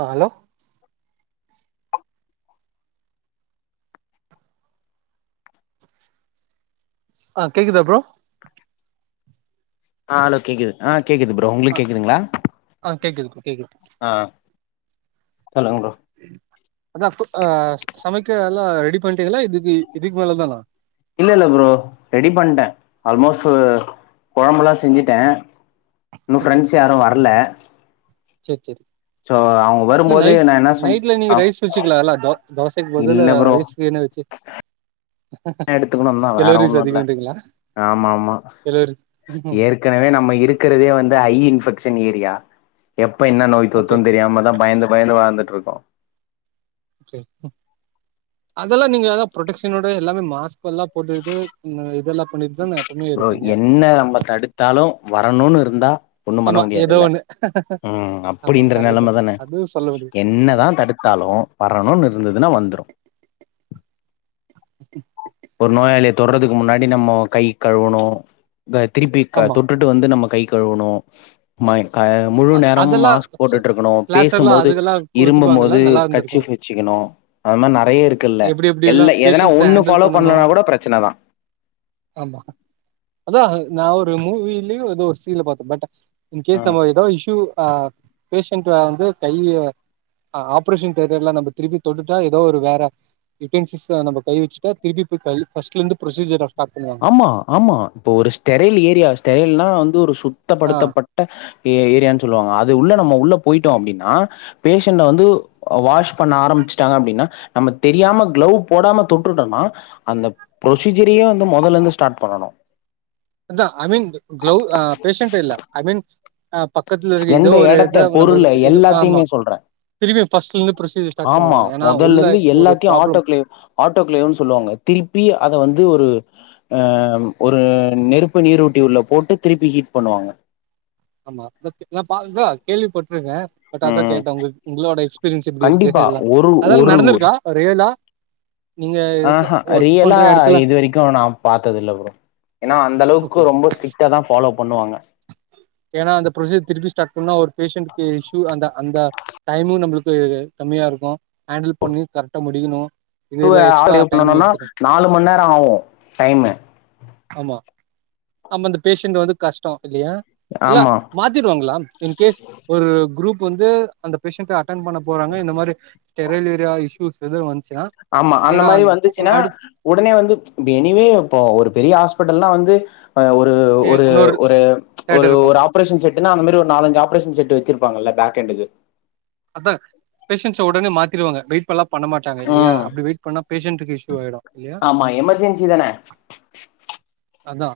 ஆ hello ஆ கேக்குதா bro ஆ அலோ கேக்குது ஆ கேக்குது ப்ரோ உங்ளுக் கேக்குதுங்களா ஆ கேக்குது கேக்குது ஆ ஆ சொல்லுங்க ப்ரோ அதா ஆ சமைக்க எல்லாம் ரெடி பண்ட்டிங்கலா இத் இதி இதுக்கு மேல தானா இல்லல்ல ப்ரோ ரெடி பண்டேன் ஆல்மோஸ்ட்டூ கொழம்புலா செஞ்சுட்டே இன்னு ஃப்ரெண்ட்ஸ் யாரு வர்ல சேர் சேர் ன்ன வரும்போது நைட் நா என்ன சொன் நைட்ல நீங்க ஆ ரைஸ் வெச்சிக்கலால தோ தோசைக்கு பதுலு இல்ல ரைஸ் வேனா வெச்சு [inaudible] எடுத்துக்குணுந்தா வேற ஒன்னுல்ல அதிகன்றீங்களா ஆமாம்மா கெலோரி ம் ஏற்கனவே நம்ம இருக்குறதே வந்து ஐ இன்ஃபெக் ஷன் ஏரியா எப்ப என்ன நோய்த் ஓகே தொத்துன் தெரியாமதா பயந்து பயந்து வாழ்ந்துட்ருக்கோ அதெல்லா நீங்கதாங்க ப்ரொட்டக்ஷனோட எல்லாமே மாஸ் க்கெல்லா போட்டுட்டு நா இதெல்லா பண்ணிட்தான எப்போமே இருப்பீங்க வரணூனு இருந்தா ஒண்ணும் பண்ண ஆமா ஏதோ முடியாதுல்ல ஒன்னு ம் அப்டின்ற நெலமதானே அதுவு சொல்ல முடியு என்னதா ஆமா தடுத்தாலு வரணூனு இருந்ததுனா வந்துரு [inaudible] [unintelligible] ஒரு நோயாளிய தொட்றதுக்கு முன்னாடி நம்மோ கை கழுவணு ப திருப்பி க ஆமா தொட்டுட்டு வந்து நம்ம கை கழுவணு மைன் அ முழு நேரமு அதெல்லா மாஸ்க் போட்டுட்ருக்கணு கிளாஸ் எல்லா பேசும்மோது அதுக்கெல்லா இரும்பம் குடுத்துப்பாங்கல்ல மோது நல்லா இருந்திருக்கு கர்ச்சிஃப் வெச்சிக்கணு ஒ அதுமாரி நெறைய இருக்குல்ல எப்டி எப்டி எல்லா எதனா பேஷன்ஸ ஒன்னு ஹேண்டில் ஃபாலோப் பண்ணனு ஆமா அதா நா ஒரு மூவிலயோ எதோ ஒரு சீன்ல பாத்தே பட் இன் கேஸ் ஆ நம்ம இ இஷ்யூ ஆ பேஷண்ட்ட வந்து கைய ஆ ஆப்ரேஷன் தேட்டர்ல நம்ப திருப்பி தொட்டுட்டா எதோ ஒரு வேற யூட்டேன்சிஸ்ஸ நம்ப கை வெச்சுட்டா திருப்பி திருப்பை ஃபஸ்ட்லருந்து ப்ரொசீஜரா ஆமா ஆமா இப்போ ஒரு ஸ்டெரல் ஏரியா ஸ்டெரல்னா வந்து ஒரு ஆ சுத்தப்படுத்தப்பட்ட ஏ ஏரியான் சொல்லுவாங்க அது உள்ள நம்ம உள்ள போய்ட்டோ அப்டின்னா பேஷண்ட்ட வந்து அ வாஷ் பண்ண ஆரம் ச்ட்டாங்க அப்டின்னா நம்ம தெரியாம கிளவ் போடாம தொட்ருட்டனா அந்த புரொசீஜரயே என்ன மொதல்லருந்து ஸ்டார்ட் பண்ணனு அதா ஐ மீன் கிளவ் ஆ பேஷண்ட் இல்ல ஐ மீன் ஆ பக்கத்துல இருக்க ஏதோ எந்த ஒரு எடத்த இத நம்ம பொருள ஆமா எல்லாத்தைமே சொல்றே திரும்பி ஃபர்ஸ்ட்ல இருந்து ப்ரொசீஜர் ஸ்டார்ட் ஆமா பண்ணுவாங்க ஏன்னா உள்ள மொதல்லருந்து ஒரு எல்லாத்தையு ப்ராப்ளம் ஆட்டோ கிளேவ் ஆட்டோ கிளேவுன் சொல்லுவாங்க திருப்பி அத வந்து ஒரு அ ஒரு நெருப்பு நீரோட்டி உள்ள போட்டு திருப்பி ஹீட் பண்ணுவாங்க ஆமா நா பாக்தா கேள்விப்பட்ருக்கே பட் அதா ம். கேட்டே உங்கள் உங்களோட எக்ஸ்பீரியன்ஸ் எப்டி இருக்குனு கண்டிப்பா. எல்லா ஒரு அதா ஒரு நடந்திருக்கா அ ரியலா நீங்க இருக்க ஆஹா ஒர்க் பண்ற ரியலா எடத்துல இது வரைக்கு நா பாத்ததில்ல ப்ரோ நா அந்த அளவுக்கு ரொம்ப ஸ்ட்ரிக்டா தா ஃபாலோ பண்ணுவாங்க ஏனா அந்த ப்ரொசீர் திருப்பி ஸ்டார்ட் பண்ணா ஒரு பேஷண்டக்கு இஷ்யு அந்த அந்த டைமு நம்மளுக்கு கம்மியா இருக்கு ஹேண்டில் பண்ணி கரெக்டா முடிக்கணு புது இதுல எக்ஸ்ட்ரா ஆளு டைம் பண்ணனுனா எடுத்துக்கு நாலு மண் நேர ஆவு டைமு நம்ம அந்த பேஷண்ட்ட வந்து கஷ் இல்லையா இல்ல ஆமா மாத்திருவாங்ளா இன் கேஸ் ஒரு குரூப் வந்து அந்த பேஷன்ட்ட அ ட்டன் பண்ண போறாங்க இந்த மாரி ஸ்டரைல் ஏரியா இஸ்யூஸ் எது வந் ஆமா அந்த மாரி வந்துச்சுனா ஒடனே வந்து எனிவே அப்ப ஒரு பெரிய ஹாஸ்பிட்டல்ன்னா வந்து அ ஒரு ஏ ஒரு இன்னொரு ஒரு ஒரு தேட்டர் இருக்கு ஒரு ஆப்ரேஷன் செட்டுனா அந்த மாரி ஒரு நாலஞ்சு ஆப்ரேஷன் செட்டு வச்சிருப் ப்பாங்கல்ல பேக்கெண்டுக்கு அதா பேஷண்ட்ஸ ஒடனே மாத்திருவாங்க வெயிட் பண்லா பண்ணமாட்டாங்க இல்லையா ம் அப்டி வெயிட் பண்ணா பேஷண்ட்டுக்கு இஷ்யுவாய்டு ஆமா எமர்ஜென்சி தானே அதா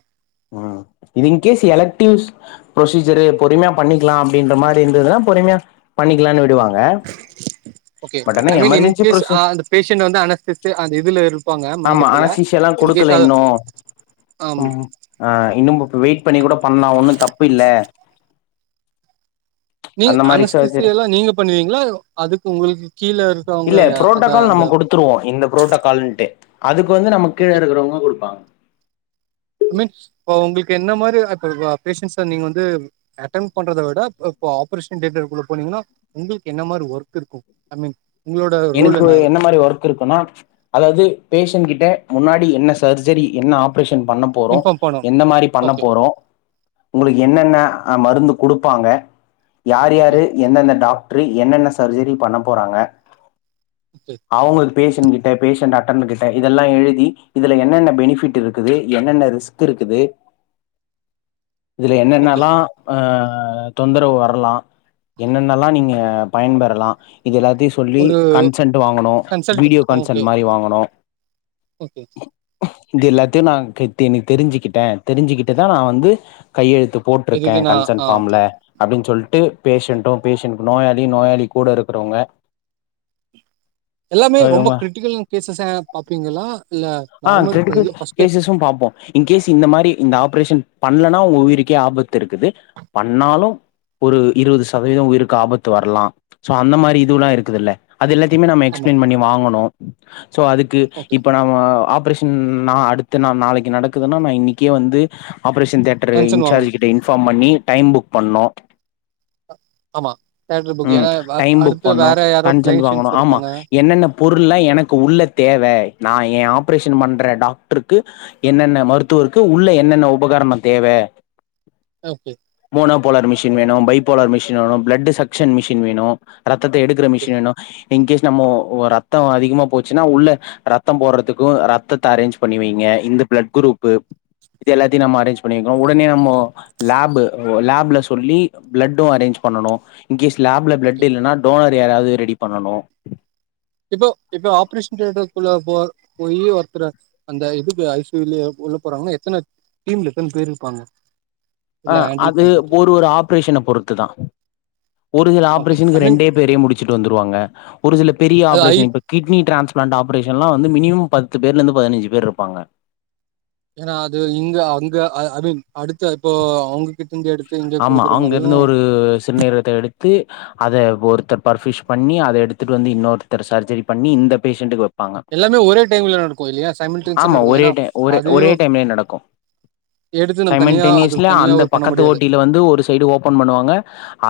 ம் இது இங்கேஸ் எலக்டிவ்ஸ் ப்ரொசீஜர்ரு பொறுமையா பண்ணிக்லா அப்டின்ட மாரி இருந்ததுனாப் பொறுமையா பண்ணிக்கலான்னு விடுவாங்க ஓகே பட் ஆனா ஐ மீன் எமர்ஜென்சி இன்கேஸ் ப்ரொசி ஆ அந்த பேஷன்ட் வந்து அனஸ்த்தித்தி அந்த இதுல இருப்பாங்க மயக்கத்துல எல்லா குடுக்கல இன்னு ஆம் ம் ஆ இன்னும்புப்பு வெயிட் பண்ணி கூட பண்ணா ஒண்ணு தப்பில்ல நீ மாரி சர்ஜரி அனஸ்திஸ்சியாலா நீங்க பண்ணுவீங்ளா அதுக்கு உங்களுக்கு கீழ இருக்கவங்க இல்ல அத புரோட்டோக்கால் அந்த நம்ம குடுத்துருவோ இந்த ப்ரோட்டோக்காலுன்ட்டு அதுக்கு வந்து நம்ம கீழ ஓகே இருக்கிறவங்க குடுப்பாங் ஐ மீன் இப்போ உங்களுக்கு என்ன மாரி [unintelligible] பேஷன்ஸ்ஸ நீங்க வந்து அட்டன் பண்றத விட அப் ப்போ ஆப்ரேஷன் தேட்டர் குள்ள போனீங்கன்னா உங்களுக்கு என்ன மாரி ஒர்க் இருக்கு ஐ மீன் உங்களோட ரோல் எனக்கு என்ன இருக்கு மாரி ஒர்க் இருக்குன்னா அதாவது பேஷன் கிட்ட முன்னாடி என்ன சர்ஜரி என்ன ஆப் ப்ரேஷன் பண்ண போறோ இன்ஃபார்ம் பண்ணு எந்த மாரி பண்ண ஓகே போறோ உங்களுக்கு என்னென்ன அ மருந்துப் குடுப்பாங்க யாரு ஓகே யாரு எந்தெந்த டாக் ட்ரு என்னென்ன சர்ஜரி பண்ண போறாங்க ஓகே அவங்க பேஷன் கிட்ட பேஷன்ட் டாக் டன்னுகிட்ட இதெல்லா எழுதி இதுல என்னென்ன பெனிஃபிட் இருக்குது என்னென்ன ரிஸ்க் இருக்குது [inaudible] இதுல ஓகே என்னென்னலா அ அ தொந்தரவு வரலா என்னென்னல்லா நீங்க பயன்பெறலா இது எல்லாத்தையு சொல்லி ஒரு கன்சன்ட் வாங்கனு கன்சல்ட் வீடியோ ஓகே கன்சென்ட் மாரி வாங்கனு ஓகே இது எல்லாத்தையு நா கெத்தேனி தெரிஞ்சுக்கிட்ட தெரிஞ்சுக்கிட்டு தா நா வந்து கையெழுத் த்து போட்ருக்கே இதுக்கு நா கன்சன் ஆ ஓகே ஃபாம்ல அப்டின்னு சொல்ட்டு ஓகே பேஷன்ட்டு பேஷன் நோயாளி நோயாளி கூட இருக்கிறவுங்க எல்லாமே ரொம்ப கிரிட்டிக்கல் கேசஸ்சா பாப்பீங்களா இல்ல ஆ நார்மல் கிரிட்டிக்கல் இல் ஃபஸ்ட்டு கேசஸும் பாப்போ இன்கேஸ் இந்த மாரி இந்த ஆப் பிரேஷன் பண்லனா உங்க உயிருக்கே ஆபத்திருக்குது பண்ணாலு ஒரு இருவது சதவீதோ உயிருக்கு ஆபத்து வர்லா சோ அந்த மாரி இதுவுல்லா இருக்குதுல்ல அது எல்லாத்தையுமே நம்ம ஆமா எக்ஸ்பிளைன் பண்ணி வாங்கணு சோ அதுக்கு ஓகே இப்போ நம்ம ஆப் ப்ரேஷன் நா அடுத்து நா நாளைக்கு நடக்குதுனா நா இன்னைக்கே வந்து ஆப்ரேஷன் தேட்டரு கன்சர்ன் இன்சார்ஜ் வாங்கணு கிட்ட இன்ஃபாம் பண்ணி டைம் புக் பண்ணோ ஆமா தேட்ரு புக் ஏனா வா அடுத்து வேற யாரோப் ஜென்டு வாங்கணு ஆமா என்னென்ன பொருள்லா எனக்கு உள்ள தேவ நா ஏ ஆப்ரேஷன் பண்ற டாக்டருக்கு என்னென்ன மருத்துவருக்கு உள்ள என்னென்ன உபகரணோ தேவ வே ஓகே மோனோ போலர் மிஷின் வேணு பை போலர் மிஷின் வேணு பிளட்டு சக்ஷன் மிஷின் வேணு ரத்தத்த எடுத் ஓகே யேனு இன்கேஸ் நம்மோ ஒ ரத்தோ அதிகமா போச்சுன்னா உள்ள ரத்தம் போடுறத்துக்கு ரத்தத்த அரேஞ்ச் பண்ணி வைங்க அ இந்த பிளட் குரூப்பு இது எல்லாத்தையு நம்ம அரேஞ்ச் பண்ணிருக்கோ உடனே நம்மோ லேப்பு லேப்ல சொல்லி பிளட்டு அரேஞ்ச் பண்ணனு இன்கேஸ் லேப்ல ஓகே பிளட் இல்லனா டோனர் யாராவது ரெடி பண்ணனு இப்போ இப்ப ஆப்ரேஷன் தேட்டருக்குள்ள போ போய் ஒருத்தர அந்த இதுக்கு ஐ சி யுலே போய் உள்ள போறாங்கனா எத்தன டீம்ல எத்தன பேருப்பாங்க அ அது ஒரு ஒரு ஆப்ரேஷன பொறுத்து தா ஒரு சில ஓகே ஐ ஆப்ரேஷன்க்கு மீன் ரெண்டே பேரே முடிச்சுட்டு வந்துருவாங்க ஒரு சில பெரிய அது ஐ ஆப்ரேஷன் இப்ப கிட்னி டிரான்ஸ் பிளான்ட் ஆப்ரேஷன்லா வந்து மினிமம் பத்து பேர்ல இருந்து பதினஞ்சு பேர்ருப்பாங்க ஏனா அது இங்க அங்க அ ஐ மீன் அடுத்த இப்போ அவுங்க கிட் ஆமா அங்க இருந்து ஒரு சிறுநீரகத்த எடுத்து அத பொறுத் தோ பர்ஃபிஷ் பண்ணி அத எடுத்துட்டு வந்து இன்னொருத்தரு சர்ஜரி பண்ணி இந்த பேஷன்ட்டுக்கு வப் பாங்க எல்லாமே ஒரே டைம்ல நடக்கு இல்லையா சைமல்டேனியஸா ஆமா நடக்கு ஒரே ஏன்னா டைம் ஒரே அது ஒரே டைம்மே நடக்கு எடுத்து நம்ம சைமன் தனியா அது டென்னிஸ்ல தனியா அந்த பண்ண பக்கத்து முடியாது ஓட்டி ல வந்து ஒரு சைடு ஓபன் பண்ணுவாங்க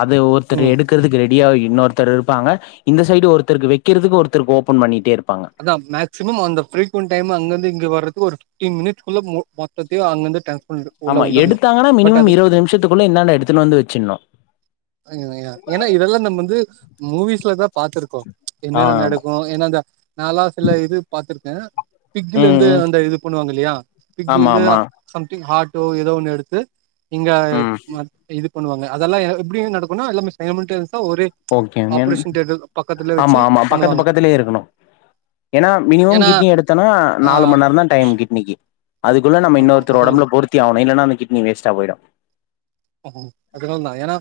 அது ஒருத்தர் ம் எடுக்கிறதுக்கு ரெடியா இன்னொருத்தர் இருப்பாங்க க இந்த சைடு ஒருத்தருக்கு வக்கிறதுக்கு ஒருத்தருக்கு ஓபன் பண்ணிட்டே இரு அதா மேக்சிமம் அந்த பிரீகுவண்ட் டைம் அங்கிருந்து இங்க வர்ற கு ஒரு ஃப்டீன் மினிட்ஸ்குள்ள மொ மொத்ததையு அங்கருந்து ட ஆமா எடுத்தாங்கனா மினிமம் இருபது நிமிஷத்துக்குள்ள இந்தாண்ட எடுத்துனு வந்து வச்சிருணு வைங்க வைங்க ஏனா இதெல்லா நம் வந்து மூவிஸ்ல தா பாத்துருக்கோ ஆ என்னென்ன நடக்கு ஏனா இந்த நாலா சில இது பாத்துருக் கே பிக்ல ம் இருந்து ம் அந்த இது பண்ணுவாங்க இல்லீயா பிக்ல ஆமா இருந்து ஆமா சம்திங் ஹார்ட் டோ ஏதோ ஒண்ணு எடுத்து இங்க ம் ம இது பண்ணுவாங்க அதெல்லா எப்டிங்க நடக்குனா எல்லாமே சைமன் டெஸ் ஆ ஒரே ஓகேங்க ஆப்ரேஷன் தேட்டருகு பக்கத்துலே வச்சு ஆமா பண்ணுவாங்க ஏனா மினிமம் ஏன்னா கிட்னி எடுத்தோனா ஆ நாலு ம நேரோ தா டைம் கிட்னிக்கு அதுக்குள்ள நம்ம ஓகே இன்னொருத்தரு அதனால ஒடம்புல பொருத்தி ஆவனு இல்லனா அந்த கிட்னி வேஸ்டா போயிடு ஆ அதுனால தா ஏனா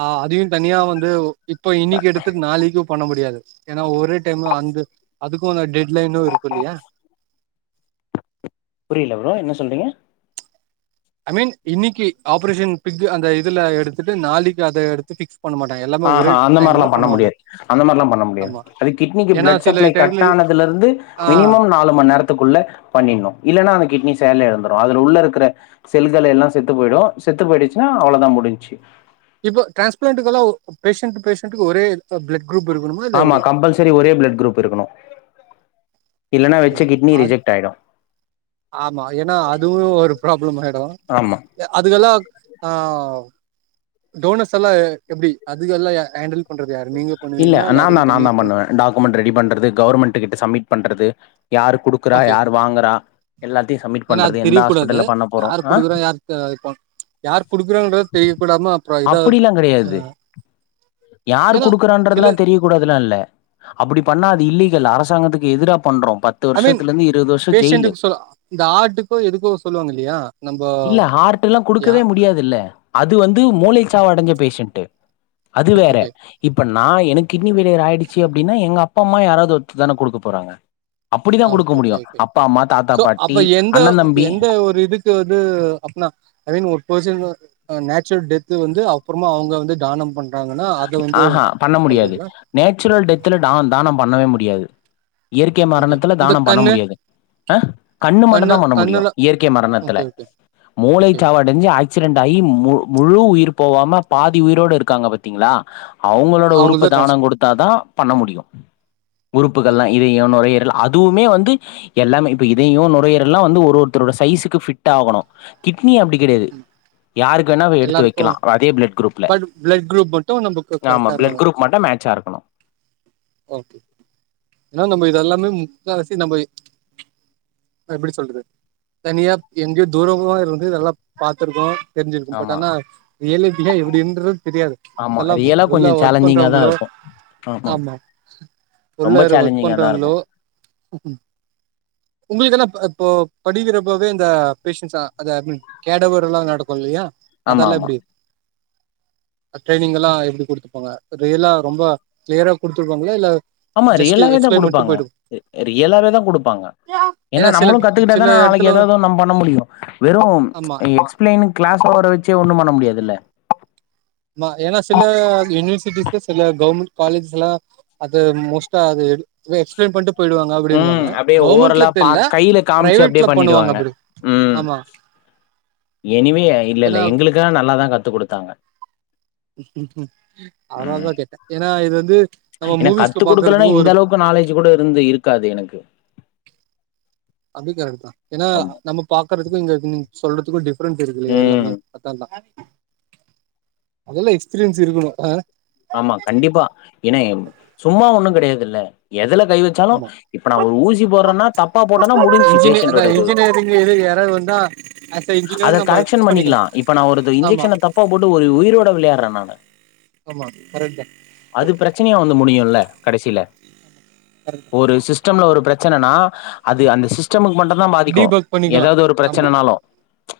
ஆ அதயு தனியா வந்து இப்போ இன்னிக்கு எடுத்துட்டு நாளைக்கு பண்ண முடியாது ஏனா ஒரே டைம் அந்த அதுக்கு அந்த டெட் லைனு இருக்கு இல்லையா புரியல ப்ரோ என்ன சொல்றீங்க ஐ மீன் இன்னைக்கு ஆப்ரேஷன் பிக் அந்த இதுல எடுத்துட்டு நாளைக்கு அத எடுத்து பிக்ஸ் பண்ண மாட்டாங்க எல்லாமே ஆ ஒரே அந்த மாரிலா டைம்ல பண்ண பண்ணுவாங்க முடியாது அந்த மாரிலா பண்ண முடியாது ஆமா அது கிட்னிக்கு ஏன்னா பிளட் சில சப்ளை டைம்ல கட் ஆனதுல இருந் ந்து ஆ மினிமம் நாலு ம நேர க்குள்ள பண்ணினும் இல்லன்னா அந்த கிட்னி செயல் இளந்துடு அதுல உள்ள இருக்க செல்கள் எல்லா செத்து போயிடு செத்து போயிடுச்சுன்னா அவ்ளோத முடி ச்சு இப்ப டிரான்ஸ்பிளான்யேல்லா பேஷன்ட் பேஷண்டக்கு ஒரே பிளட் குரூப் இருக்கணுமா இல்ல எப்டி ஆமா கம்பல்சரி ஒரே பிளட் குரூப் இருக்கணு இல்ன்னா வச்சு ம் கிட்னி அது ரிஜெக்ட் ஆயிடு ஆமா ஏன்னா அதுவு ஒரு ப்ராப்ளம் ஆயிடு ஆமா அதுக்கெல்லா ஆ டோனஸ் எல்லா எப்படி அது எல்லா ஹேண்டில் பண்றது யாரு நீங்க இல்ல பண்ணுவீங்களா நா தா அதுக்கு நா தனி தா டீம் பண்ணுவே டாக்குமெண்ரி ரெடி பண்றது கவர்மெண்ட் கிட்ட சப்மிட் பண்றது யார்ரு குடுக்குறா ஓகே யார்ரு வாங்குறா எல்லாத்தையு சப்மிட் ஏன்னா அது பண்றது எந்த தெரிய கூடாது ஹாஸ்பிட்டல்ல பண்ண போறோ யார் ஆ குடுக்குறா யார் யார் குடுக்குறாங்கறத தெரியக்கூடாம அப்புறம் இதா அ யார் கொடுக்குறன்றதெல்லா தெரியக்க கூடாதுல்லா இல்ல அப்படி பண்ணா அது இல்லி இல்ல அரசாங்கத்துக்கு எதிரா பண்றோ பத்து ஐ மீன் வருஷத்துல இருந்து இருவது வருஷோ ஜெயிலு பேஷன்ட்க்கு சொ இந்த ஆட்க்கோ எதுக்கோ சொல்லுவாங்க இல்லையா நம்ப ஆர்ட் எல்லா கொடுக்கவே முடியாதுல்ல அது வந்து மூளை சாவு அடைஞ்ச பேஷன்ட் அது வேற ஓகே இப்ப நா எனக்கு கிட்னி ஃபைல்லியர் ஆயிடுச்சு அப்படின்னா எங்க அப்பா அம்மா யாராவது ஒருத்து தான கொடுக்க போறாங்க அப்படித்தா ஆ கொடுக்க ஓகே முடியு ஓகே அப்பா அம்மா தாத்தா சோ அப்ப பாட்டி எந்த அண்ண தம்பி எந்த ஒரு இதுக்கு வந்து அப்பனா ஐ மீன் ஒரு பெர்சன் நேச்சுரல் டெத்து வந்து அப்புறமா அவங்க வந்து தானம் பண் ஆ அ பண்ண முடியாது நேச்சுரல் டெத்துல தா தானம் பண்ணவே முடியாது இயற்கை ஓகே மரணத்துல இந்த தானம் பண்ண கண்ணு முடியாது அ கண்ணு மட்டும்தா பண்ண முடியு இயற்கை மரணத்துல ஓகே ஓகே மூளை ஓகே சாவ அடைஞ்சு ஆக்சிடெட் ஆகி முழு உயிர்ப் போவாம பாதி உயிரோடு இருக்காங்க பாத்தீங்களா அவங்களோட உறுப்ப அவங்கள்தா டிரான்ஸ் தானம் கொடுத்தாதா பண்ண முடியு ஓகே உறுப்புகல்லா இதையோ நுரையீர அதுவுமே வந்து எல்லாமே இப்ப இதயோ நுரையீறலா வந்து ஒருத்தரோட சைசுக்கு பிட் ஆகணு கி ட்னி அப்படி கிடையாது யாருக்கு வெனா எடுத்து எல்லாருக்கு வைக்கலா அதே பிளட் குரூப் பட் பிளட் கு த்து நம்பக்கு கரெக்டா பிளட் இருக்காங்க குரூப் மட்டு மேட்சா இருக்கணு ஓகே ஏன்னா நம்ம இதெல்லாமே முக்காவாசி நம்ப எப்டி சொல்றது தனியா எங்கேயோ தூரமா இருந்து இதெல்லா பாத்துருக்கோ தெரிஞ்சிருக்கும் பட் ஆமா ஆனா ரியல் லைஃப் ல எப்டின்றது தெரியாது ஆமா அதெல்லா ரியலா உள்ள கொஞ்சோ ஒர்க் சேலஞ்சிங்கா தா பண்றவங்களோ இருக்கு ஆமா ரொம்ப உள்ளார ஒர்க் சேலஞ்சிங்கா தா இருக்கு பண்றவுங்களோ உங்களுக்கு என்ன இப்ப இப்போ படிக்கிறப்போவே இந்த பேஷன்ஸ்லா அதா ஐ மீன் கேடவர் எல்லா நடக்கும் இல்லியா ஆமா அதெல்லா ஆமா எப்டி ஆ ட்ரைனிங் எல்லா எப்டி குடுத்துருப்பாங்க ரியலா ரொம்ப கிளியரா குடுத்துருப்பாங்களா இல்ல ஆமா ஜஸ்ட் ரியலாவேதா எக்ஸ்பிளைன் மட்டு குடுப்பாங்க போயிடு ரியலாவேதா குடுப்பாங்க ஏன்னா சில நம்மளும் கத்துக்கிட்டா சில தான நாளைக்கு எடத்துல ஏதாவதொன் நம் பண்ண முடியு வெறு ஆ ஆமா எக்ஸ்பிளைன் கிளாஸோட வெச்சே ஒன்னும் பண்ண முடியாதுல்ல ஆமா ஏனா சில யுனிவர்சிட்டிஸ்ல சில கவுர்மெண்ட் காலேஜ்ஸ்லா அத மோஸ்ட்டா அத எடுக்கவே எக்ஸ்பிளைன் பண்ட்டு போயிடுவாங்க ம் அப்டினுவாங்க அப்டியே கவுர்மெண்ட்ல ஓரலா பா தெர்ல கையில காமிச்சு அப்டியே பிரைவேட்ல பண்ணுவாங்க பண்ணிடுவாங்க அப்படி ம் ஆமா எனிவே ஐ ஏன்னா இல்லல்ல எங்களுக்கெல்லா நல்லாதா கத்துக் குடுத்தாங்க அதனாலதா கேட்ட ஏன்னா இது வந்து நம்ம ஏனா மூவிஸ்ல கத்துக் குடுக்கலன்னா பாக்குறதுக்கு ஒரு இந்தளவுக்கு நாலேஜ் கூட இருந்து இருக்காது எனக்கு அதுவு கரெக்ட்தா ஏன்னா ஆமா நம்ம பாக்கறதுக்கு இங்க சொல்றதுக்கு டிஃப் ரென்ட் இருக்கு ம் எல்லாமே அதெல்லா அதெல்லா எக்ஸ்பீரியன்ஸ் இருக்கணு ஆ ஆமா கண்டிப்பா. ஏன்னா சும்மா ஒன்னும் கெடையாதுல்ல எதுல கை வச்சாலு ஆமா இப்ப நா ஒரு ஊசி போடுறேன்னா தப்பா போட்டேன்னா முடிஞ்சுச்சி இன்ஜினிய அதா பேஷண்டோட இது இன்ஜினியரிங் இது யாராவது வந்தா ஆஸ் அ அத இன்ஜினியர் நம்ம கரெக்ஷன் ஃபிக்ஸ் பண்ணிக்கலா இப்ப நா ஒரு ஆமா இன்ஜெக்ஷன தப்பா போட்டு ஒரு உயிரோட விளையாட்ற நானு ஆமா கரெக்ட் தா அது பிரச்சனையா வந்து முடியும்ல கடைசில கரெக்ட் தா ஒரு சிஸ்டம்ல ஒரு பிரச்சனன்னா அது அந்த சிஸ்டமுக்கு மட்டுந்தா பாதிக்கும் டீபக் பண்ணிக்கலா ஏதாது ஒரு ஆமா பிரச்சனன்னாலு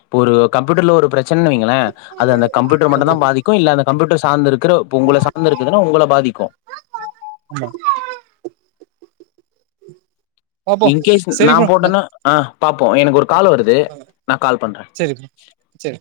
இப்போ ஒரு கம்ப்யூட்டர்ல ஒரு பிரச்சனனு வைங்கள அது அந்த கம்யூட்டர் மட்டுந்தா ஓகே பாதிக்கும் இல்ல அந்த கம்யூட்டர் சார்ந்து இருக்குற இப்போ உங்கள சார்ந்து இருக்குதுன்னா உங்கள பாதிக்கும் ஆமா [inaudible] இன்கேஸ் சரி நா ப்ரோ போட்டேன்னா ஆ பாப்போ எனக்கு ஒரு கால் வருது நா கால் பண்ற சரி ப்ரோ சரி